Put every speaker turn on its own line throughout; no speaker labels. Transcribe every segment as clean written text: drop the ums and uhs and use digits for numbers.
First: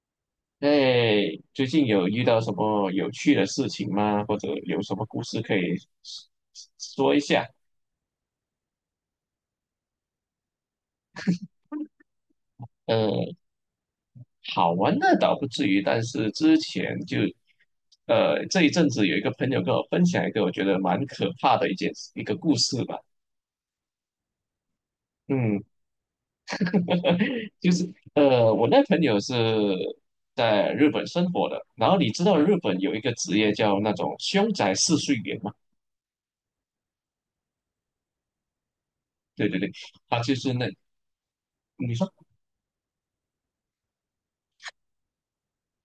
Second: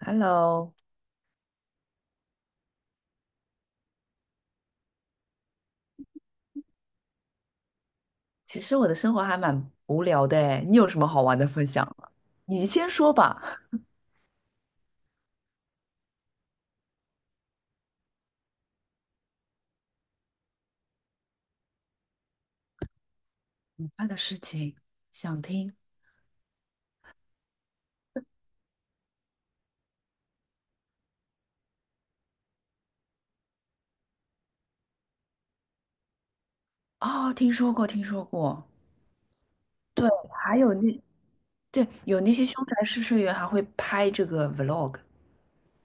Hello,
哎，最近有遇到什么有趣的事情吗？或者有什么故事可以说一下？
其实我的生活还蛮无聊的诶，你有什么好玩的分享吗？你先说
呃，
吧。
好玩的倒不至于，但是之前就，这一阵子有一个朋友跟我分享一个我觉得蛮可怕的一个故事吧。
他的事情想
嗯，
听，
就是我那朋友是在日本生活的，然后你知道日本有一个职业叫那种凶宅试睡员嘛？
哦，听说过，听说过。
对对对，
对，
他就是
还
那。
有那，对，
你说。
有那些凶宅试睡员还会拍这个 vlog。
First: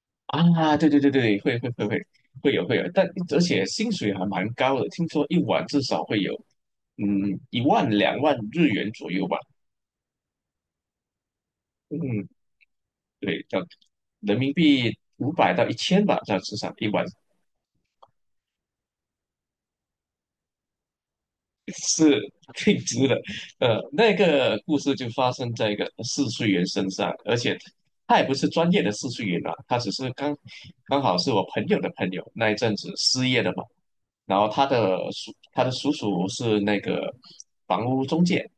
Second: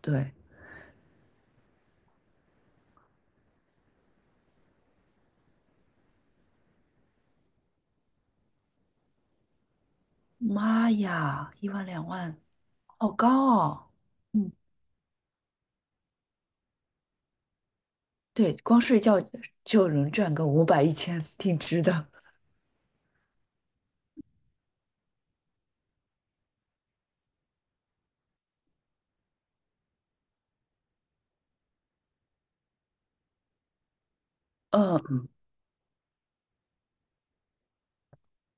对，
啊，对对对对，会有，但而且薪水还蛮高的，听说一晚至少会有1万2万日元左右吧。
妈呀，一万两
嗯，
万，好高
对，这样
哦。
人
嗯，
民币500到1000吧，这样至少一晚。
对，光睡觉就能赚个五百一千，一千挺 值的。
是挺直的。那个故事就发生在一个试睡员身上，而且他也不是专业的试睡员啊，他只是刚刚好是我朋友的朋友，那一阵子失业了嘛。然后
嗯，
他的叔叔是那个房屋中介，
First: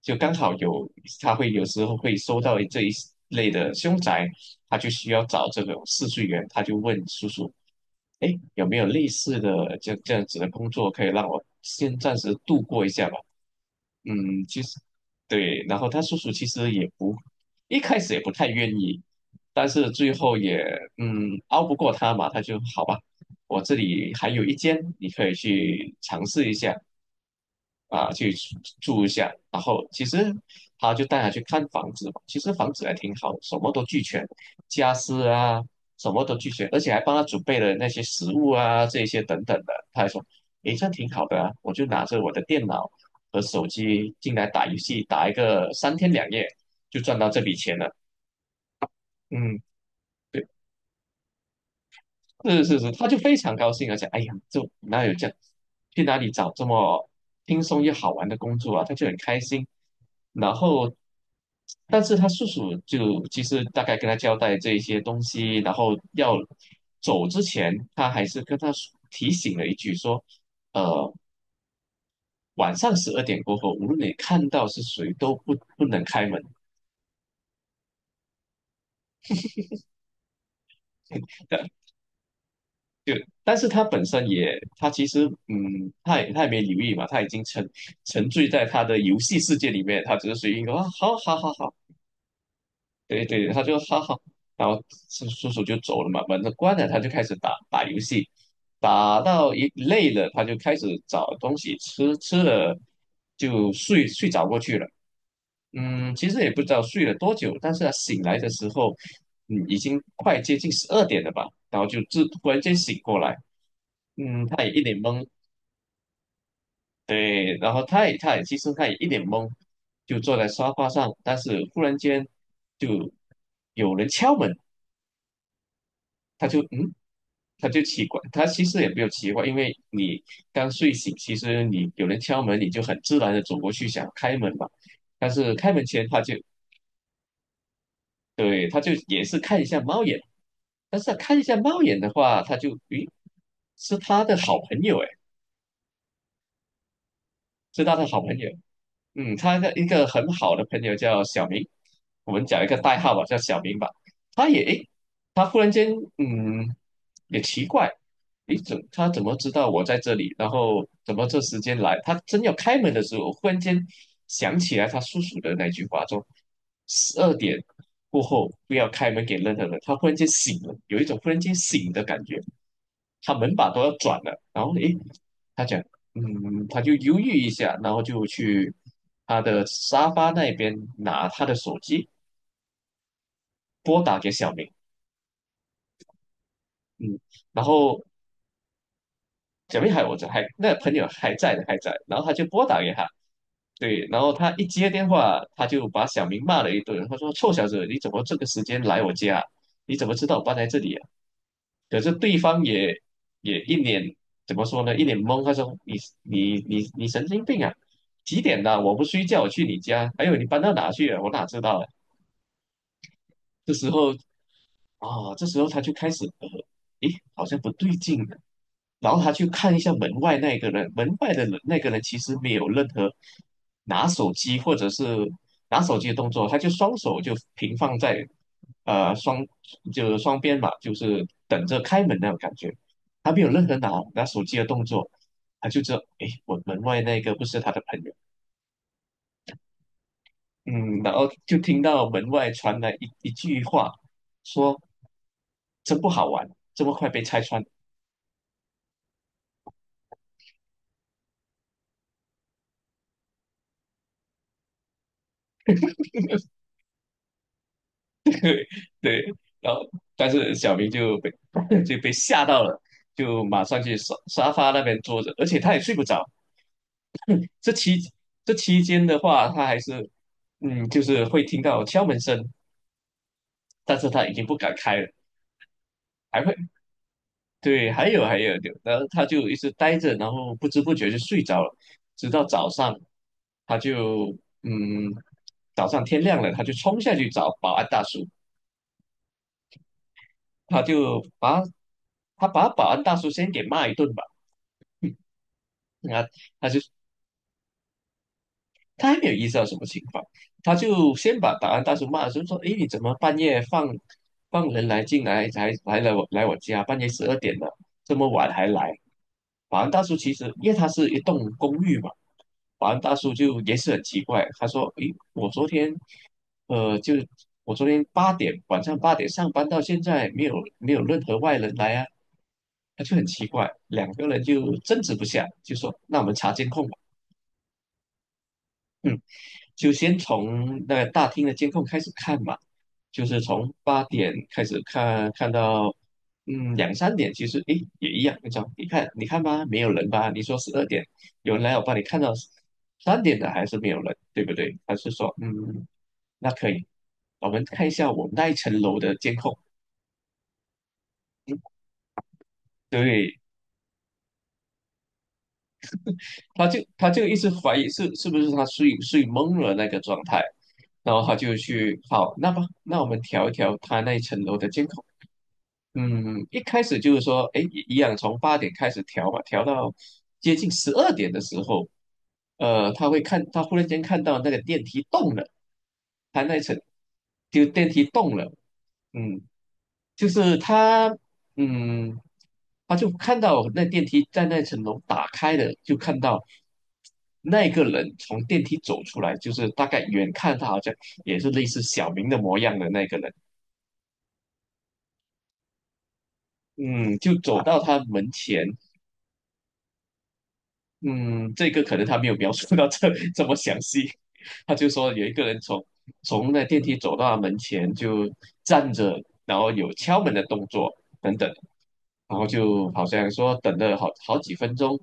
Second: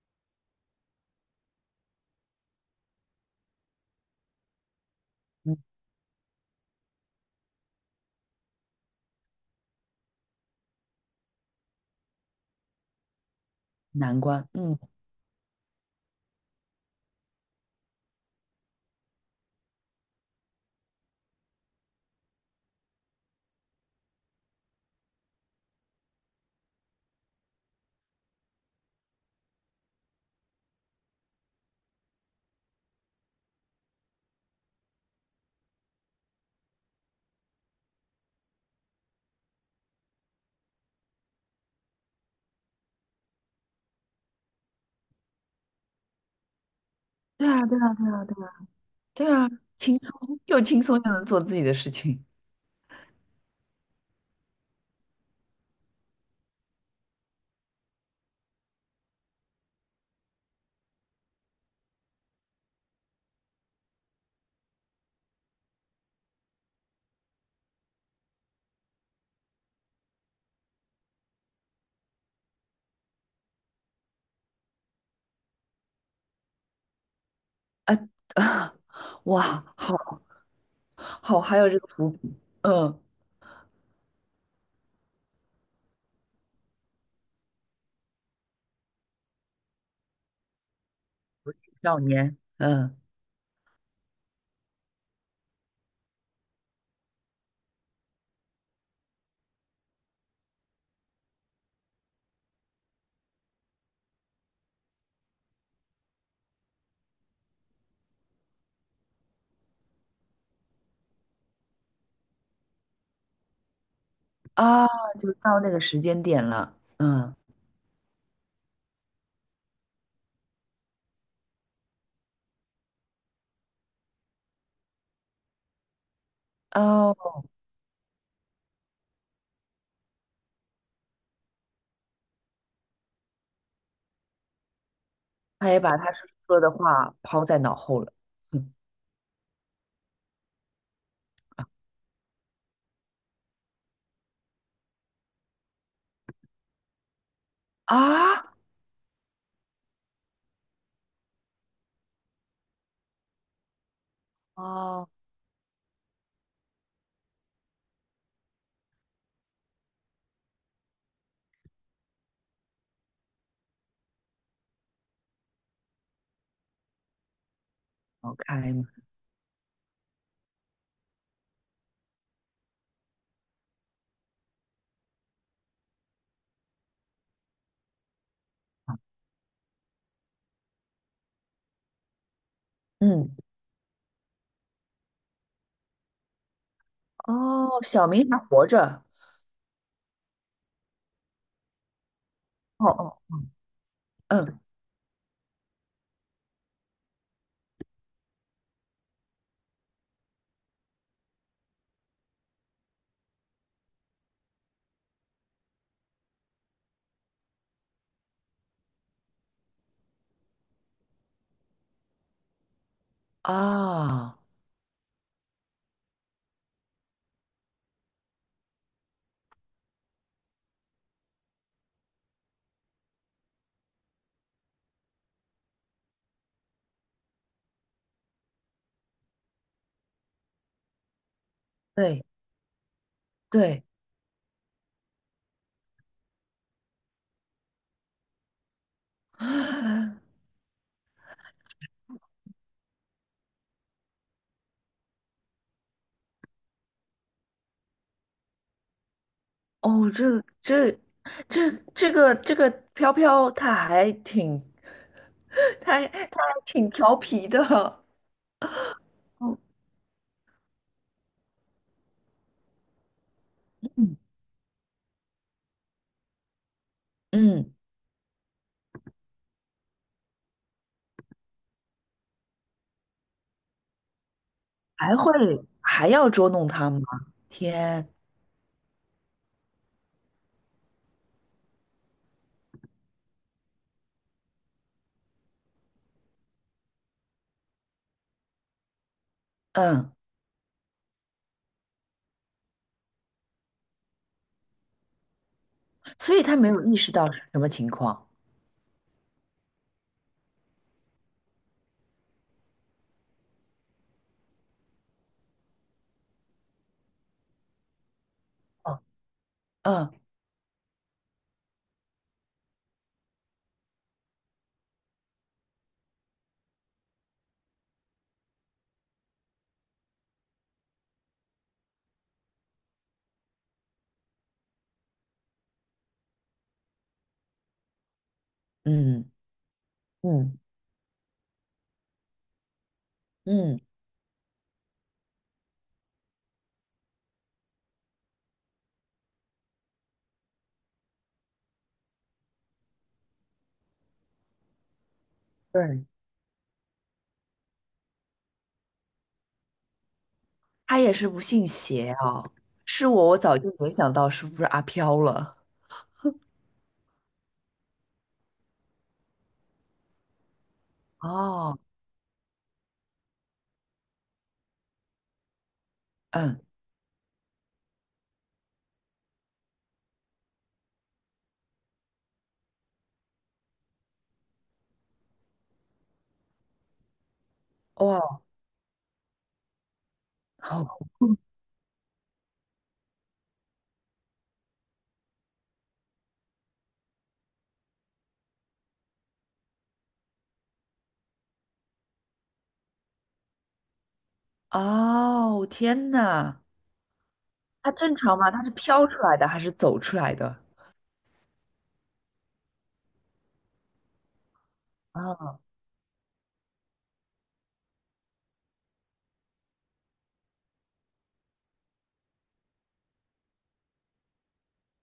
就刚好有他会有时候会收到这一类的凶宅，他就需要找
嗯
这种试睡员，他就问叔叔，哎，有没有类似的这样子的工作可以让我先暂时度过一下吧？
难
嗯，
关。
其
嗯，
实对，然后他叔叔其实也不一开始也不太愿意，但是最后也拗不过他嘛，他就好吧，我这里还有一间，你可以去尝试一下啊，去住住一下。然后其实他就带他去看房子嘛，其实房子还挺好，什么都俱全，家私啊什么都俱全，而且还帮他准备了那些食物啊这些等等的。他还说，诶，这样挺好的啊，我就拿着我的电脑和手机进来打游戏，打一个三天两夜就赚到这
对
笔
啊，
钱
对
了。
啊，对啊，对啊。对啊，
嗯，
轻松
对，
又轻松又能做自己的事情，
是是是，他就非常高兴啊，而且哎呀，就哪有这样，去哪里找这么轻松又好玩的工作啊？他就很开心。然后，但是他叔叔就其实大概跟他交代这一些东西，然后要走之前，他还是跟他提醒了一句说，呃，晚上十二点过后，无论你看到是谁，都不能开门。
啊啊，哇，好好，还
的。
有这个伏笔，嗯，
但是他本身也，他其实，嗯，他也没留意嘛，他已经沉醉在他的游戏世界里面，他只是随意一个啊，好好好好，
少年，嗯
对对，他就好好，然后叔叔就走了嘛，门都关了，他就开始打打游戏，打到一累了，他就开始找东西吃，吃了就睡着过去了。嗯，其实也不知道睡了多久，但是他醒来的时候，嗯，已经快接近十二点了吧，然后就突然间醒过来，嗯，他也一
啊，
脸懵，
就到那个时间点了，嗯
对，然后他也一脸懵，就坐在沙发上，但是忽然间就有人敲门，他就嗯，
哦，
他就奇怪，他其实也没有奇怪，因为你刚睡醒，其实你有人敲门，你就很自然的走过去想开门嘛，但是
他
开
也
门
把
前
他
他
叔
就
叔说的话抛在脑后了，
对，
嗯
他就也是看一下猫眼，但是他看一下猫眼的话，他就咦，是他的好朋友哎，是他的好朋友。
啊
嗯，他的一个很好的朋友叫小明，我们讲一个代号吧，叫小明吧。他也，诶，
哦，
他忽然间，嗯，也奇怪，诶，他怎么知道我在这里？然后怎么这时间来？他真要开门的时候，忽然间想起来他叔叔的那句话，说十二点过
好
后
开
不
嘛，
要开门给任何人。他忽然间醒了，有一种忽然间醒的感觉。他门把都要转了，然后诶，他讲，嗯，他就犹豫一下，然后就去他的沙发那边拿他的手机
嗯
拨打给小明，嗯，然
哦，
后
小明还活着，
小明还我这还那朋友还在的还在，然后他就拨打
哦
给他，
哦，
对，然后他
嗯
一接电话，他就把小明骂了一顿，他说臭小子，你怎么这个时间来我家？你怎么知道我搬来这里啊？可是对方也也一脸怎么说呢？一脸懵，他说："你神经病啊！几点了？我不睡觉，我去你家。还有你搬到哪去了？我哪知道啊？"这时候
啊，
这时候他就开始诶，好像不对劲，然后他去看一下门外那个人，门外的人那个人其实没有任何拿手机或者是拿手机的动作，他就双手就平放在呃双就是双边嘛，就是等着开门
对
那种感觉，他没有任何
对。
拿手机的动作，他就知道诶，我门外那个不是他的朋友，嗯，然后就听到门外传来一句话，说真不好玩，这么快被拆穿。
哦，这个飘飘，他还挺 他还挺调皮的。
对，
哦
然后但是小明就被 就被吓到了，就马上去沙
嗯，
沙发那边坐着，而且他也睡不着。这
嗯，
期这期间的话，他还是嗯，就是会听到敲门声，但是他已经不敢开了，
还会还要
还
捉
会
弄他吗？
对，还
天，
有还有，然后他就一直呆着，然后不知不觉就睡着了，直到早上，他就嗯，早上天亮了，他就冲下去找保安大叔，
嗯，
他就把他把保安大叔先给骂一顿吧。那
所以他
他
没
就
有意识到是什么情况。
他还没有意识到什么情况，他就先把保安大叔骂了，就说："诶，你怎么半夜放人来进来，才来了我来我家，半夜12点了，这么晚还来？"
哦
保安大
嗯
叔其实因为他是一栋公寓嘛，保安大叔就也是很奇怪，他说："诶，我昨天呃，就我昨天八点晚上八点上班到现在，没有没有任何外人来啊。"他就很奇怪，两个人就争执不下，就说："那我们查监控吧。"嗯，
嗯
就先
嗯
从那个大厅的监控开始看嘛，就是从
嗯，
八点开始看，看到2、3点，其实诶也一样那种。你看，你看吧，没有人吧？你说十二点有人来，我帮你看到三点的还是没有人，对不对？还是说嗯
对，
那可以，我们看一下我们那一层楼的监控。
他也是不信邪啊。是我，我
对，
早就联想到是不是阿飘了。
他就一直怀疑是不是他睡懵了那个状态，然后他就
哦，
去好，那么那我们调一调他那一层楼的监控。嗯，一
嗯，
开始就是说，哎，一样从八点开始调吧，调到接近十二点的时候，他会看，他忽然间看到那个电梯动了，他那一层就电梯动
哇，
了，嗯，就是
哦，
他，嗯，他就看到那电梯在那层楼打开的，就看到那个人从电梯走出来，就是大概远看他好像也是类似小明的模样的那个人，
哦，天哪！
嗯，就走到
它
他
正
门
常吗？它
前，
是飘出来的还是走出来的？
嗯，这个可能他没有描述到这 这么详细，他就说有一个
哦，
人从从那电梯走到他门前就站着，然后有敲门的动作等等。然后就好像说等了好几分钟，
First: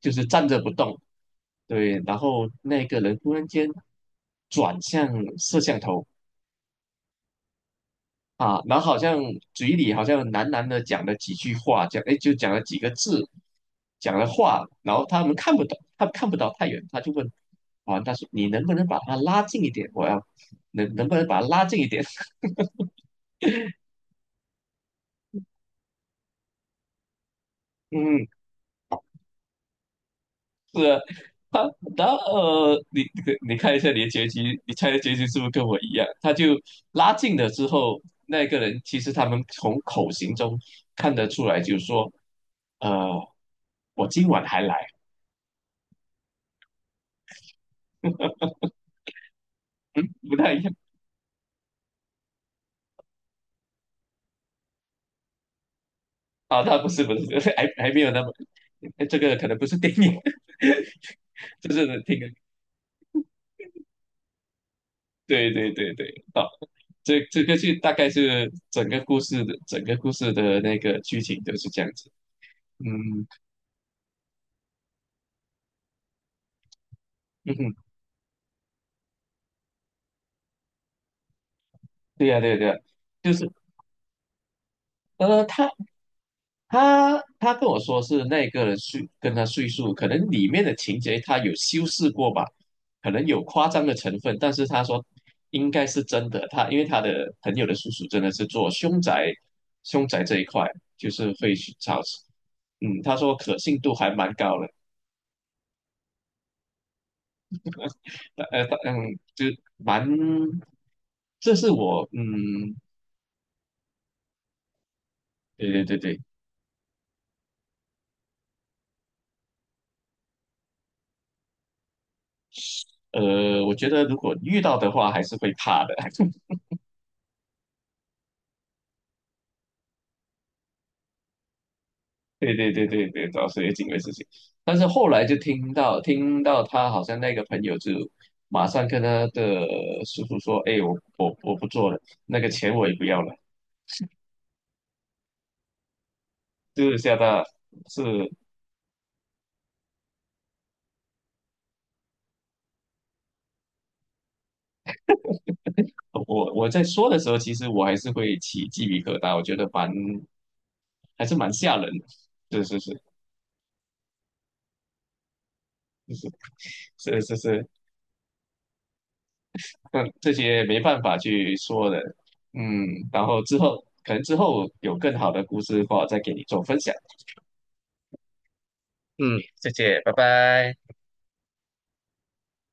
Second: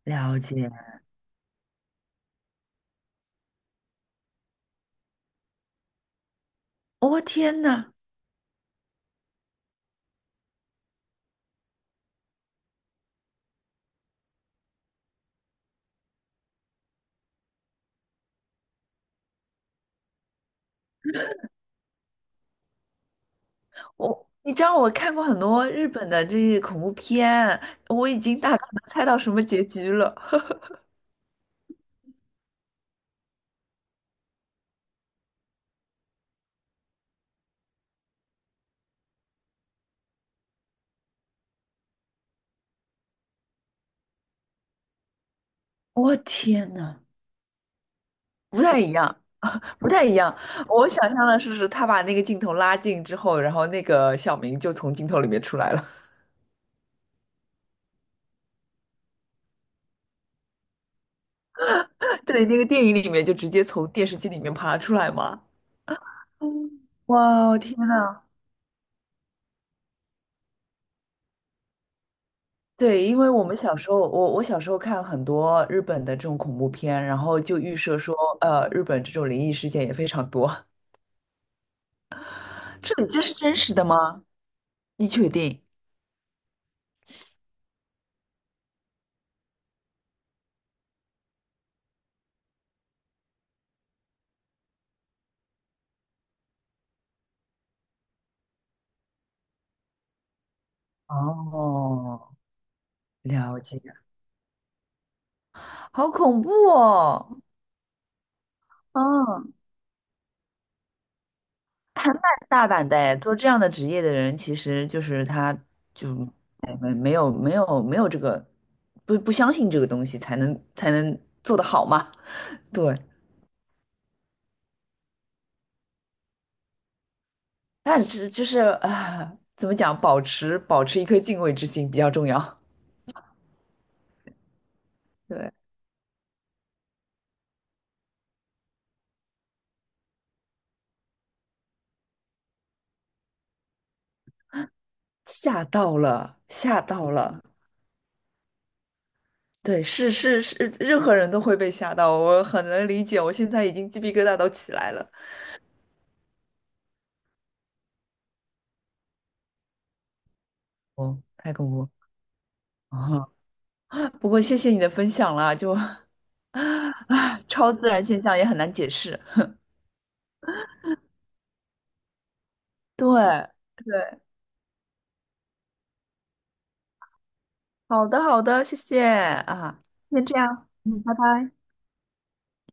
就是
了
站着不
解。
动。对，然后那个人突然间转向摄像头
我天呐，
啊，然后好像嘴里好像喃喃的讲了几句话，讲哎就讲了几个字，讲了话，然后他们看不懂，他看不到太远，他就问啊，他说你能不能把他拉近一点？我要能不能把他拉近一点？
我你知道我看过很多日本的这些恐怖片，我已
嗯，
经大概能猜到什么结局了。
是啊 他然后你你看一下你的结局，你猜的结局是不是跟我一样？他就拉近了之后，那个人其实他们从口型中看得出来，就是说，呃，我今晚还来，
我、天呐，不太一样，不太
嗯，
一样。
不太一样
我想象的是，是他把那个镜头拉近之后，然后那个小明就从镜头里面出来了。
啊，他不是不是，还还没有那么，哎这个可能不是电影，就是能听，
对，那个电影里面就直接从电视机里面爬出来嘛。
对对对对，啊，哦
嗯
这这个
哇，
就
天
大概
呐！
是整个故事的那个剧情都是这样子，
对，因
嗯
为我们小时候，我小时候看很多日本的这种恐怖片，然后
嗯
就
哼，
预设说，日本这种灵异事件也非常多。
对呀、对呀、对呀、
这里这是真实的吗？你确
呃，
定？
他他跟我说是那个人跟他叙述，可能里面的情节他有修饰过吧，可能有夸张的成分，但是他说应该是真的。他因为他的朋友的叔叔真的是做凶宅，凶宅这一块就是会去找，
哦，
嗯，他说可
了
信
解，
度还蛮高的，
好恐怖哦！
就
嗯，
蛮，这是我，
大
嗯，
胆的哎，做这样的职业的人，其实就是他
对对对
就
对，
哎没有这个不相信这个东西，才能做得好嘛。对，
我觉得如果遇到的话还是会怕的。
但是就是啊，怎么讲，保持一颗敬畏之心比较重
对
要。
对对对对，找水警卫事情。但是后来就
对，
听到听到他好像那个朋友就马上跟他的叔叔说："哎，我不做了，那个钱我也不要了。"
吓到了，吓
就是
到
吓
了。
到，是
对，是是是，任何人都会被吓到，我很能理解。我现在已经鸡皮疙瘩都起来了。
我我在说的时候，其实我还是会起鸡皮疙瘩，我觉得蛮
哦，
还是蛮
太恐
吓人
怖
的。是是是
啊！不过谢谢你的分享啦，就
是是
啊，
是，
超自然现象也很难解释。
但这些没办法去说的。嗯，
对
然后之后可
对，
能之后有更好的故事的话，再给你做分享。
好的好的，谢谢
嗯，谢
啊，
谢，拜
那这样，
拜。
嗯，拜拜。